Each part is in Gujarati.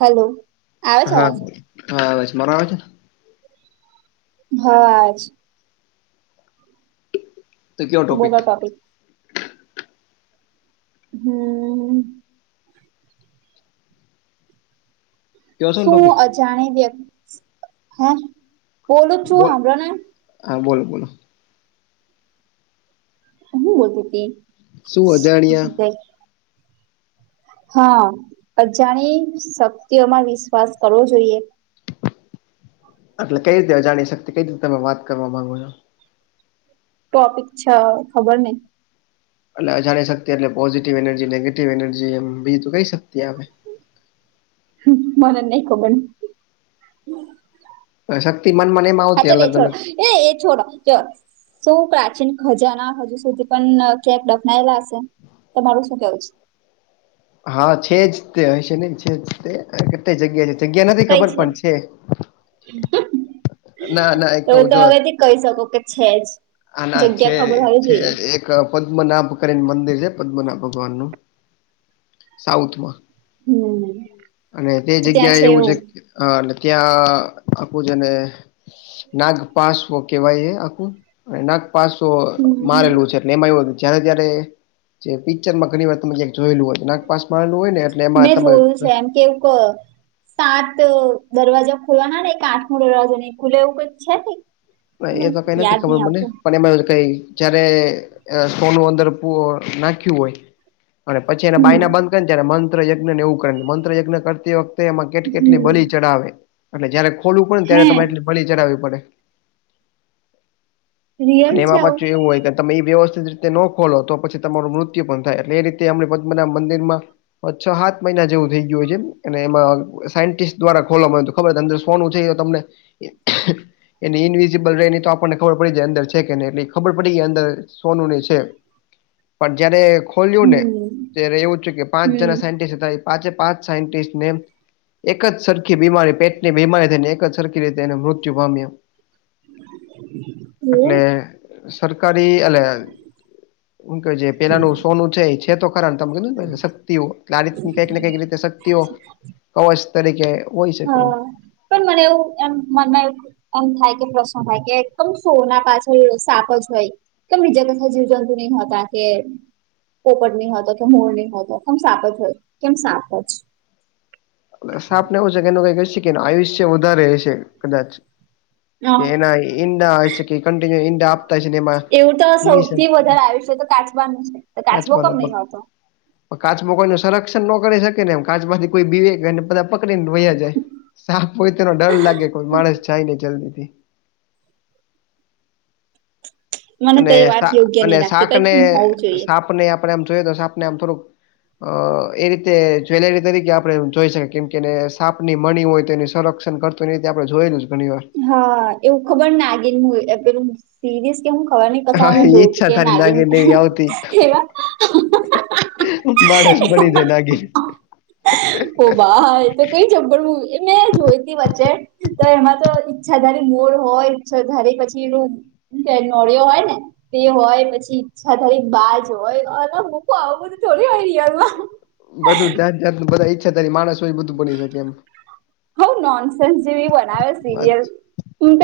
હલો. આવે છે હા અવાજ હા આવે છે મારો આવે છે? હાજ તો બોલો ટોપિક હમ્મ. કયો છો ને શું ટોપિક અજાણી વ્યક્તિ હે બોલું છું, બોલ સાંભળો ને. હા, બોલો, બોલો. હું બોલતી શું અજાણ્યા હતી. હા, અજાણી શક્તિઓમાં વિશ્વાસ કરવો જોઈએ. એટલે કઈ રીતે જાણી શકે, કઈ રીતે તમે વાત કરવા માંગો છો? ટોપિક છે, ખબર નહીં. એટલે અજાણી શક્તિ એટલે પોઝિટિવ એનર્જી નેગેટિવ એનર્જી એમ બીજું કઈ શક્તિ આવે. હમ્મ, મને જ નહિ ખબર. શક્તિ મન મન એમ હા આવતી, ચાલ એ અલગ-અલગ. એ એ છોડો ચર [unintelligible] શૌ પ્રાચીન ખજાના, હજુ સુધી પણ કેક દખનાયેલા હશે. તમારું શું કેવું છે? હા છે જ, તે હશે નહી છે જ, તે કેટલી જગ્યા છે, જગ્યા નથી ખબર પણ છે. [unintelligible] ના ના એ તો કઉ ત જો હવેથી કહી શકો કે છે જ, આના છે જગ્યા ખબર હોવી છે જોઈએ. એક પદ્મનાભ કરીને મંદિર છે, પદ્મનાભ ભગવાન નું સાઉથમાં હમ્મ. અને તે જગ્યા એવું છે, અ ત્યાં આપું છે ને. નાગ પાસવ કેવાય એ, આખું નાગ. પાસો હમ મારેલું છે, એટલે એમાં એવું. જયારે ત્યારે જે પિક્ચર માં ઘણી વાર તમે જોયેલું હોય. પાસમાર નો હોય. ને એટલે એમાં મેં તમે જોયું છે, એમ કે એવું ક સાત દરવાજા ખુલવાના ને, કે આઠમો દરવાજો નઈ ખુલે એવું કઈક છે ને. એ હમ તો કઈ યાદ નથી ખબર, નહી મને આવતું પણ એમાં કઈ. જયારે અ સોનું પુ અંદર નાખ્યું હોય. અને પછી એના હમ બાયના બંધ કરીને, ત્યારે મંત્ર યગ્ન ને એવું કરે ને, મંત્રયજ્ઞ કરતી વખતે. એમાં કેટલી કેટલી હમ બળી ચડાવે, એટલે જયારે ખોલું પડેને, હે ત્યારે તમારે એટલી બળી ચડાવવી પડે. રિયલ અને છે એમાં આવું પાછું, એવું હોય કે તમે એ વ્યવસ્થિત રીતે નો ખોલો તો, પછી તમારું મૃત્યુ પણ થાય, એટલે એ રીતે એમ પદ્મનાભ મંદિરમાં પાંચ-છ-સાત મહિના જેવું થઈ ગયું હોય છે, એ અને એમાં સાયન્ટિસ્ટ દ્વારા ખોલવાવામાં આયુ હતું. ખબર અંદર સોનું છે, તમને એની ઈનવીજ જે બગડે નહી તો, આપણને ખબર પડી જાય, અંદર છે કે નહી, એટલે ખબર પડી કે, અંદર સોનું ની છે. પણ જયારે ખોલ્યું ને, હમ ત્યારે એવું થયુ કે, પાંચ હમ જણા સાયન્ટિસ્ટ હતા એ. પાંચે-પાંચ સાયન્ટિસ્ટને. એક જ સરખી બીમારી પેટની બીમારી થઈને, એક જ સરખી રીતે એને મૃત્યુ પામ્યો. [unintelligible] એટલે સરકારી અલ્યા હું કે, જે પેલાનું સોનું ચેન્જ. છે, તો ખરા તમે કીધું ને પછી શક્તિઓ આ રીતની કઈકને, કઈક એવી રીતે શક્તિઓ કવચ તરીકે હોય શકીએ. હા પણ મને એવું એમ, મનમાં એવું એમ થાય કે પ્રશ્ન થાય, કે એકદમ સોના પાછળ સાપ જ હોય. કે બી જગત ના જીવજંતુ નહું ખાતા કે પોપટ ની હોય હતો કે, મૂળ નઈ હોય, તો કેમ સાપ જ હોય, કેમ સાપ જ સાપ ને એવું હશે, એનું કે કહી હશે, આયુષ્ય વધારે હશે કદાચ. કે એના ઈંડા હશે કે કન્ટિન્યુ ઇંડા આપ એવું તો સૌથી વધારે આયુષ્ય તો કાચબાનું છે તો કાચબો કાચબાનો કમ પગ નહીં ખાતો કાચબો કોઈનું સંરક્ષણ નો કરી શકે ને એમ કાચમાંથી કોઈ બી એન્ડ પકડીને વયા જાય સાપ હોય તેનો ડર લાગે કોય માણસ જાય નઈ જલ્દીથી મને અને તો એ વાત સા યોગ્ય અને નહીં લાગતી શાક કઈક ને એમ હોવું જોઈએ સાપ ને આપણે આમ જોઈએ તો સાપ ને આમ થોડુંક અ એ રીતે જ્વેલરી તરીકે આપણે જોઈ શકીએ કે સાપની મણી હોય તો એ સંરક્ષણ કર તો એવી રીતે આપણે જોએલુ છે ઘણી વાર હા એવું ખબર નાગીન પેલું સિરીસ હું ખબર ની કથા હા જોઉં છું ઈચ્છા કે તારી નાગીન એવી આવતી એવા [inaudible] માણસ બની જાય નાગિન ઓ બા તો કઈ જબડું એ મેં જોઈ તી વચ્ચે તો એમાં તો ઈરછાધારી મોર હોય, ઈરછાધારુ, પછી એ નોળ્યો હોય ને. તે હોય, પછી ઈચ્છાધારી બાજ હોય, અને મૂકું આવું બધું થોડી હોય, રિયલમાં. બધું જાત-જાતનું, બધા ઈચ્છાધારી માણસ હોય. બધું બની શકે એમ હ, નોનસેસ જેવી બનાવે, સિરિયલ.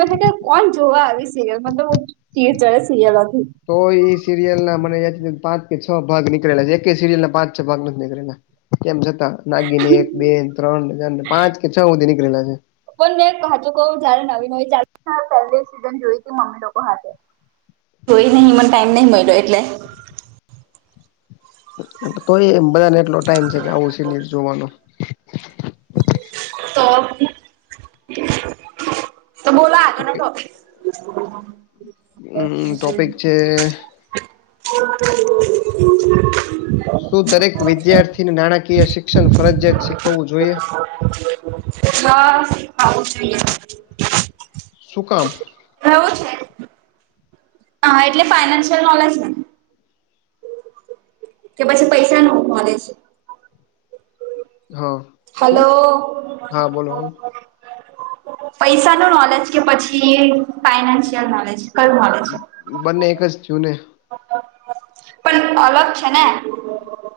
હ, કોણ જોવા આવી સિરિયલ, મતલબી, જારે સિરિલ હતી. તો સિરિયલ ના મને પાંચ કે છ ભાગ નીકળેલા છે, એક સિરિયલ ના પાંચ-છ ભાગ નથી નીકળેલા. તેમ છતાં, નાગીને એક-બે-ત્રણ, પાંચ કે છ સુધી નીકળેલા છે. પણ મેં હાચું કહું, જયારે નવી-નવી ફેમ સીઝન જોય, તો મમ્મી લોકો હાથે. કોઈ નહીં, મને ટાઈમ નહી મળ્યો એટલે. કોઈ બધાને એટલો ટાઈમ છે કે, આવું સિનિયર જોવાનું. તો, તો, બોલો આ ટોપિક. [inaudible] હમ, ટોપિક છે. [inaudible] શું દરેક વિદ્યાર્થીને નાણાકીય શિક્ષણ ફરજિયાત શીખવવું જોઈએ? [inaudible] શું કામ એવું છે. હા, એટલે ફાઈનાન્શિયલ નોલેજ. કે પછી પૈસા નો નોલેજ? હા. શું હલો. હા બોલો પૈસા નું નોલેજ કે, પછી ફાઈનાન્શિયલ નોલેજ કયું નોલેજ? બંને એક જ થયું ને. પણ અલગ છે ને,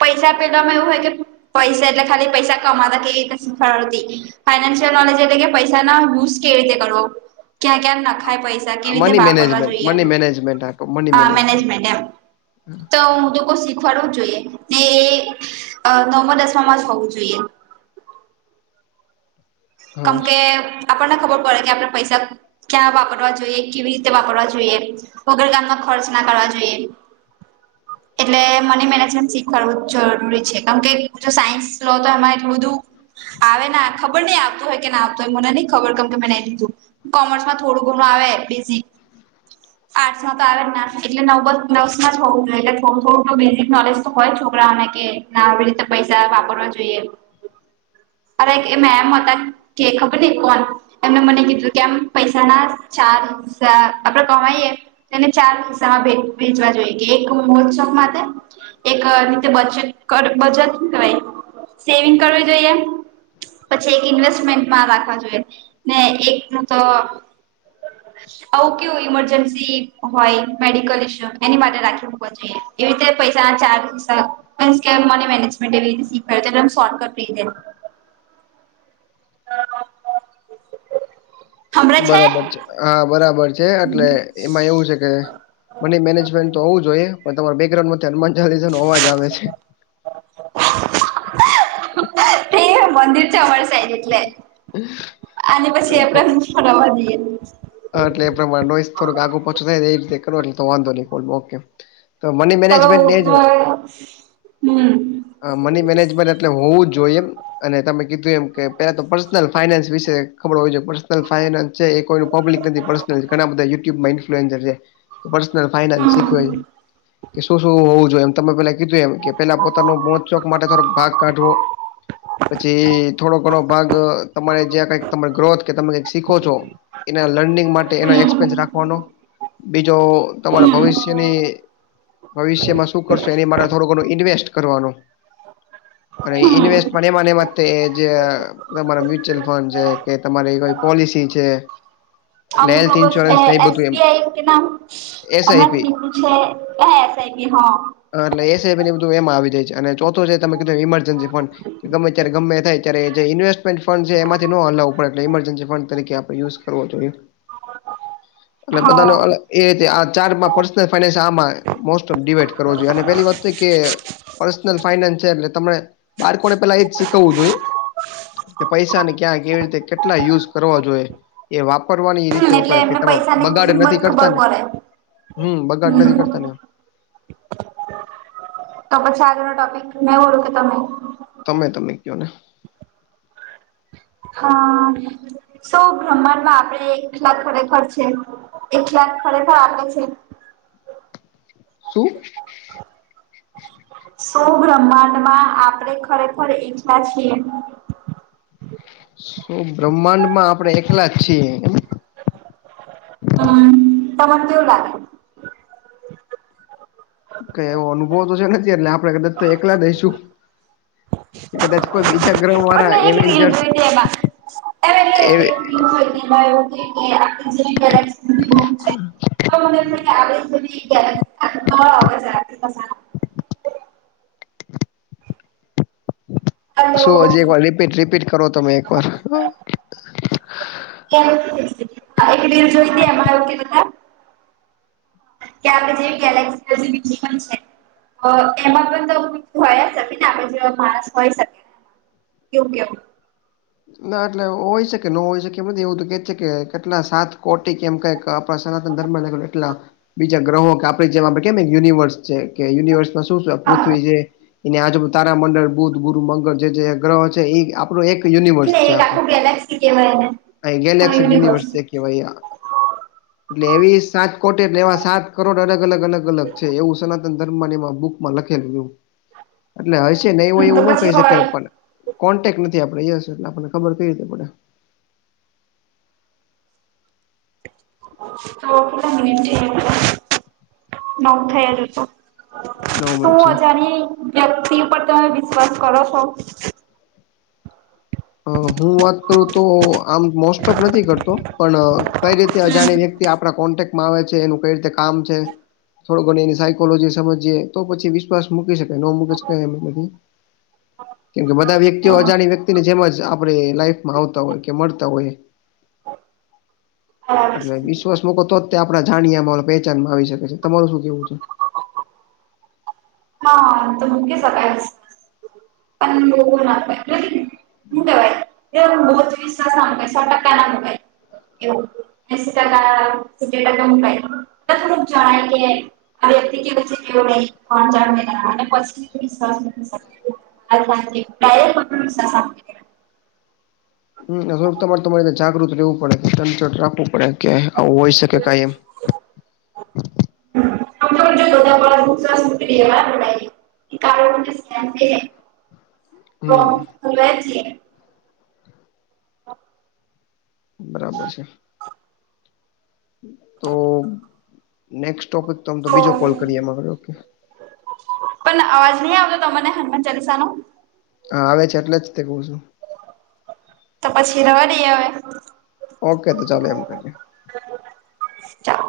પૈસા પેલામાં એવું હોય કે પૈસા એટલે, ખાલી પૈસા કમાતા કેવી રીતે શીખવડાવતી? ફાઈનાન્શિયલ નોલેજ એટલે કે પૈસા ના યુઝ કેવી રીતે કરવો? ક્યાં? ક્યાં? નખાય પૈસા કેવી રીતે મની વાપરવા મેનેજમેન્ટ, જોઈએ મની મેનેજમેન્ટ, હા. મેનેજમેન્ટ, એમ તો. ડવું જોઈએ, ને એ નવમાં-દશમામાં જ હોવું જોઈએ. કેમ હા કે, આપણને ખબર પડે કે, આપણે પૈસા. ક્યાં વાપરવા જોઈએ? કેવી રીતે વાપરવા જોઈએ? વગર કામના ખર્ચ ના કરવા જોઈએ. એટલે મની મેનેજમેન્ટ શીખવાડવું જરૂરી છે, કેમ કે જો સાયન્સ લો, તો એમાં એટલું બધું. આવે ના, ખબર નઈ આવતું હોય કે, ના આવતું હોય, મને નહી ખબર, કેમ કે મેં નહી લીધું. કોમર્સ માં થોડું ઘણું આવે બેઝિક આર્ટસમાં તો આવે જ ના, એટલે નવ-દસ જ હોવા જોઈએ, એટલે થું થોડું તો બેઝિક નોલેજ તો હોય જ છોકરાઓને કે ના, આવી રીતે પૈસા વાપરવા જોઈએ, અરે એ એક મેમ હતા કે ખબર ની કોણ એમને મને કીધું કે, આમ પૈસા ના ચાર્જ અહ આપડે કમાઈ એ તેને ચાર હસ્સા ભેજવા જોઈએ કે, એક મહોત્સવમાં માટે એક અહ રીતે બચત કર બચત કરાઈ, સેવિંગ કરવી જોઈએ. પછી એક ઇન્વેસ્ટમેન્ટ માં રાખવા જોઈએ ને, એક નું તો આવું કેવું ઈમરજન્સી હોય, મેડિકલ ઇસ્યૂ એની માટે રાખી મૂકવો જઈએ. એવી રીતે પૈસા ના ચાજ, અહ મીનસ કે મની મેનેજમેન્ટ એવી રીતે શીખવાય છે એટલે કે શોર્ટકટ રીતે બરાબર છે હા બરાબર છે એટલે એમાં એવું છે કે, મની મેનેજમેન્ટ તો હોવું જોઈએ, પણ તેમા બેકગ્રાઉન્ડ તે હનુમાનચાલીસો નો અવાજ આવે છે. એ હ મંદિર ચા અવાઝ તે એટલે આને પછી આપડે ફરવા જઈએ. હા, એટલે એ પ્રમાણે નું આગુ પાછું થાય એ રીતે કર એટલે તો વાંધો નહી. તમે હું તો હમ્મ અહ મની મેનેજમેન્ટ એટલે હોવું જ જોઈએ અને તમે કીધું એમ કે પેલા તો પર્સનલ ફાઈનાન્સ વિશે ખબર હોવી જોઈએ પર્સનલ ફાઈનાન્સ છે એ કોઈનું પબ્લિક નથી પર્સનલ ઘણા બધા યુટ્યુબ માં ઈન્ફ્લુએન્જર છે કે પર્સનલ ફાઇનાન્સ શીખવે હમ કે શું શું હોવું જોઈએ એમ તમે પેલા કીધું એમ કે પેલા પોતાનું મોત શોક માટે માટે થોક ભાગ કાઢવો પછી થોડો ઘણો ભાગ અહ તમારે જ્યાં કઈક ગ્રોથ કે તમે કઈક શીખો છો એના લર્નિંગ માટે એના એક્પયન્સ રાખવાનો બીજો તમારા હમ ભવિષ્યની ભવિષ્યમાં શું કરશો એની માટે થોડું ઘણું ઇન્વેસ્ટ કરવાનું અને હમ ઇન્વેસ્ટ મ એ મને મ જે તમારો મ્યુચ્યુઅલ ફંડ છે કે તમારી કોઈ પોલિસી છે એટલે અમુક હેલ્થ અમુક કે ઇન્સ્યોરન્સ ને એ એસ બધું એમ બી આઈ કે નામ અમાંત એસઆઈપી મીઠું છે હૈ એસ આઈ પી હા હ એટલે એસ આઈ બધ એમાં આવી જાય છે અને ચોથો જે તમે કીધું ઇરજન્સી ફંડ ગમે ત્યારે ગમે થાય ત્યારે જે ઇન્વેસ્ટમેન્ટ ફંડ એમાંથી નોલાવું પડ એટ ઇમજન્સી ફંડરીકે આપડે યુઝ વો થયું અને હા બધાને ઓલા એ તે આ ચારમાં પર્સનલ ફાઈનાન્સ આમાં મોસ્ટ ઓફ ડિવાઈડ કરવો જોઈએ અને પેલી વાત તો કે પર્સનલ ફાઈનાન્સ છે એટલે તમે બાળકો ને પેલા એજ શીખવવું જોઈએ. કે પૈસા ને ક્યાં કેવી રીતે કેટલા યુઝ કરવા જોઈએ. એ વાપરવાની એ રીતે એટલે વપરા પહિ એમને તમે પૈસાની બગાડે નથી કિંમત કરતા ખબર ને પડે હમ્મ બગાટ નથી હમ કરતા ને. તો પછી આજનો ટોપિક નહી ઓળું કે તમે તમે તમે કયો ને હા. સૌ બ્રહ્માંડ માં આપડે એકલાક ખરેખર છે એકલાક ખરેખર આપે છે. શું? સો બ્રહ્માંડ માં આપડે ખરેખર એકલા છીએ. શું બ્રહ્માંડ માં આપડણે એકલા જ છીએ હમ ત મને દવ લાગે કઈ એવો અનુભવ તો છે નથી એટલે આપણે કદાચ તો એકલા દઈશું એચ કોઈ બીજા ગ્રહ પણ દ્વારા મેં એ [unintelligible] [unintelligible] હેલો શું હજી એક વાર રીપીટ રીપીટ કરો તમે એક વાર એક રીલ જોઈતી એમાં એવું કીધુ તુ કે આપે જે ગેલેક્સી જે બીજી પન છે. એમાં પણ તો હોયાકે ને આપે માણસ હોય શકી એવું કેવું તુ ના એટલે હોય શકે ન હોય શકે એમધી એવું તો કે છે કેટલા સાત કોટી કેમ કઈક સતન ધર્મ એટલા બીજા ગ્રહો કે આપણે જે કે યુનિવર્સ કે યુનિવર્સમાં શું છે હા પૃથ્વી જે એને આજુબુ તારા મંડળ બુ્ધ ગુરુ મંગળ જે જે ગ્રહ છે એ આપણો એક યુનિવર્સ એટલે છે એક આખું ગેલેક્સી કેવાય એને. આખ ગેલેક્સ યુનિવર્સ છે કે ભાઈ [inaudible] એટલે એવી સાત કોટી એટલે એવા સાત કરોડ અલગ અલગ અલગ અલગ છે એવું સનાતન ધર્મની બુકમાં લખેલું હતું હ એટલે હશે ન એવ એવું ન કહી શકાય પણ કોન્ટેક્ટ નથી આપડે ય એટલે આપણને ખબર કઈ રીતે પડે તો કેટલા મિનટ થ ન થયા નવ [unintelligible] તું મિનિટ છે અજની વ્યક્તિ ઉપર તમે વિશ્વાસ કરો છો હું વાત કરું તો આમ મોસ્ટ ઓફ નથી કરતો પણ કઈ રીતે અજાણી વ્યક્તિ આપડા કોન્ટેકમાં આવે છે એનું કઈ રીતે કામ છે થોડો ઘણી એની સાયકોલોજી સમજીએ તો પછી વિશ્વાસ મૂકી શકાય ન મૂકી શકાય એમ નથી કેમકે બધા વ્યક્તિઓ અજાણણી વ્યક્તિને જેમ જ આપડે લાઈફમાં આવતા હોય કે મળતા હોય બરાબર એટલે છે. વિશ્વાસ મકો તો જ આપડા જાણમાં પહેચાનમાં આવી શકે છે તમારું શું કેવું છે [unintelligible] હું કેવાય [unintelligible] સો ટકા ના મુકાય એવું [unintelligible] આ વ્યક્તિ કેવું છે ને કેવું નઈ [unintelligible] [unintelligible] હમ થોડક તમારે તમારે જાગૃત રહેવું પડે ચટ રાખવું પડે કે આવું હોય શકે કઈ એમ [unintelligible] [unintelligible] હમ [unintelligible] બરાબર છે તો નેસ્ટ ટોપિક તો તો બીજો કોલ કરીએમાંગરે ઓકે પણ અવાજ નહી આવતો ત મને હનુમાન ચાલીસા નો હા આવે છે એટલે જ તે કું છું તો પછી રવા નઈ આવે ઓકે તો ચાલો એમ કરીએ ચાલો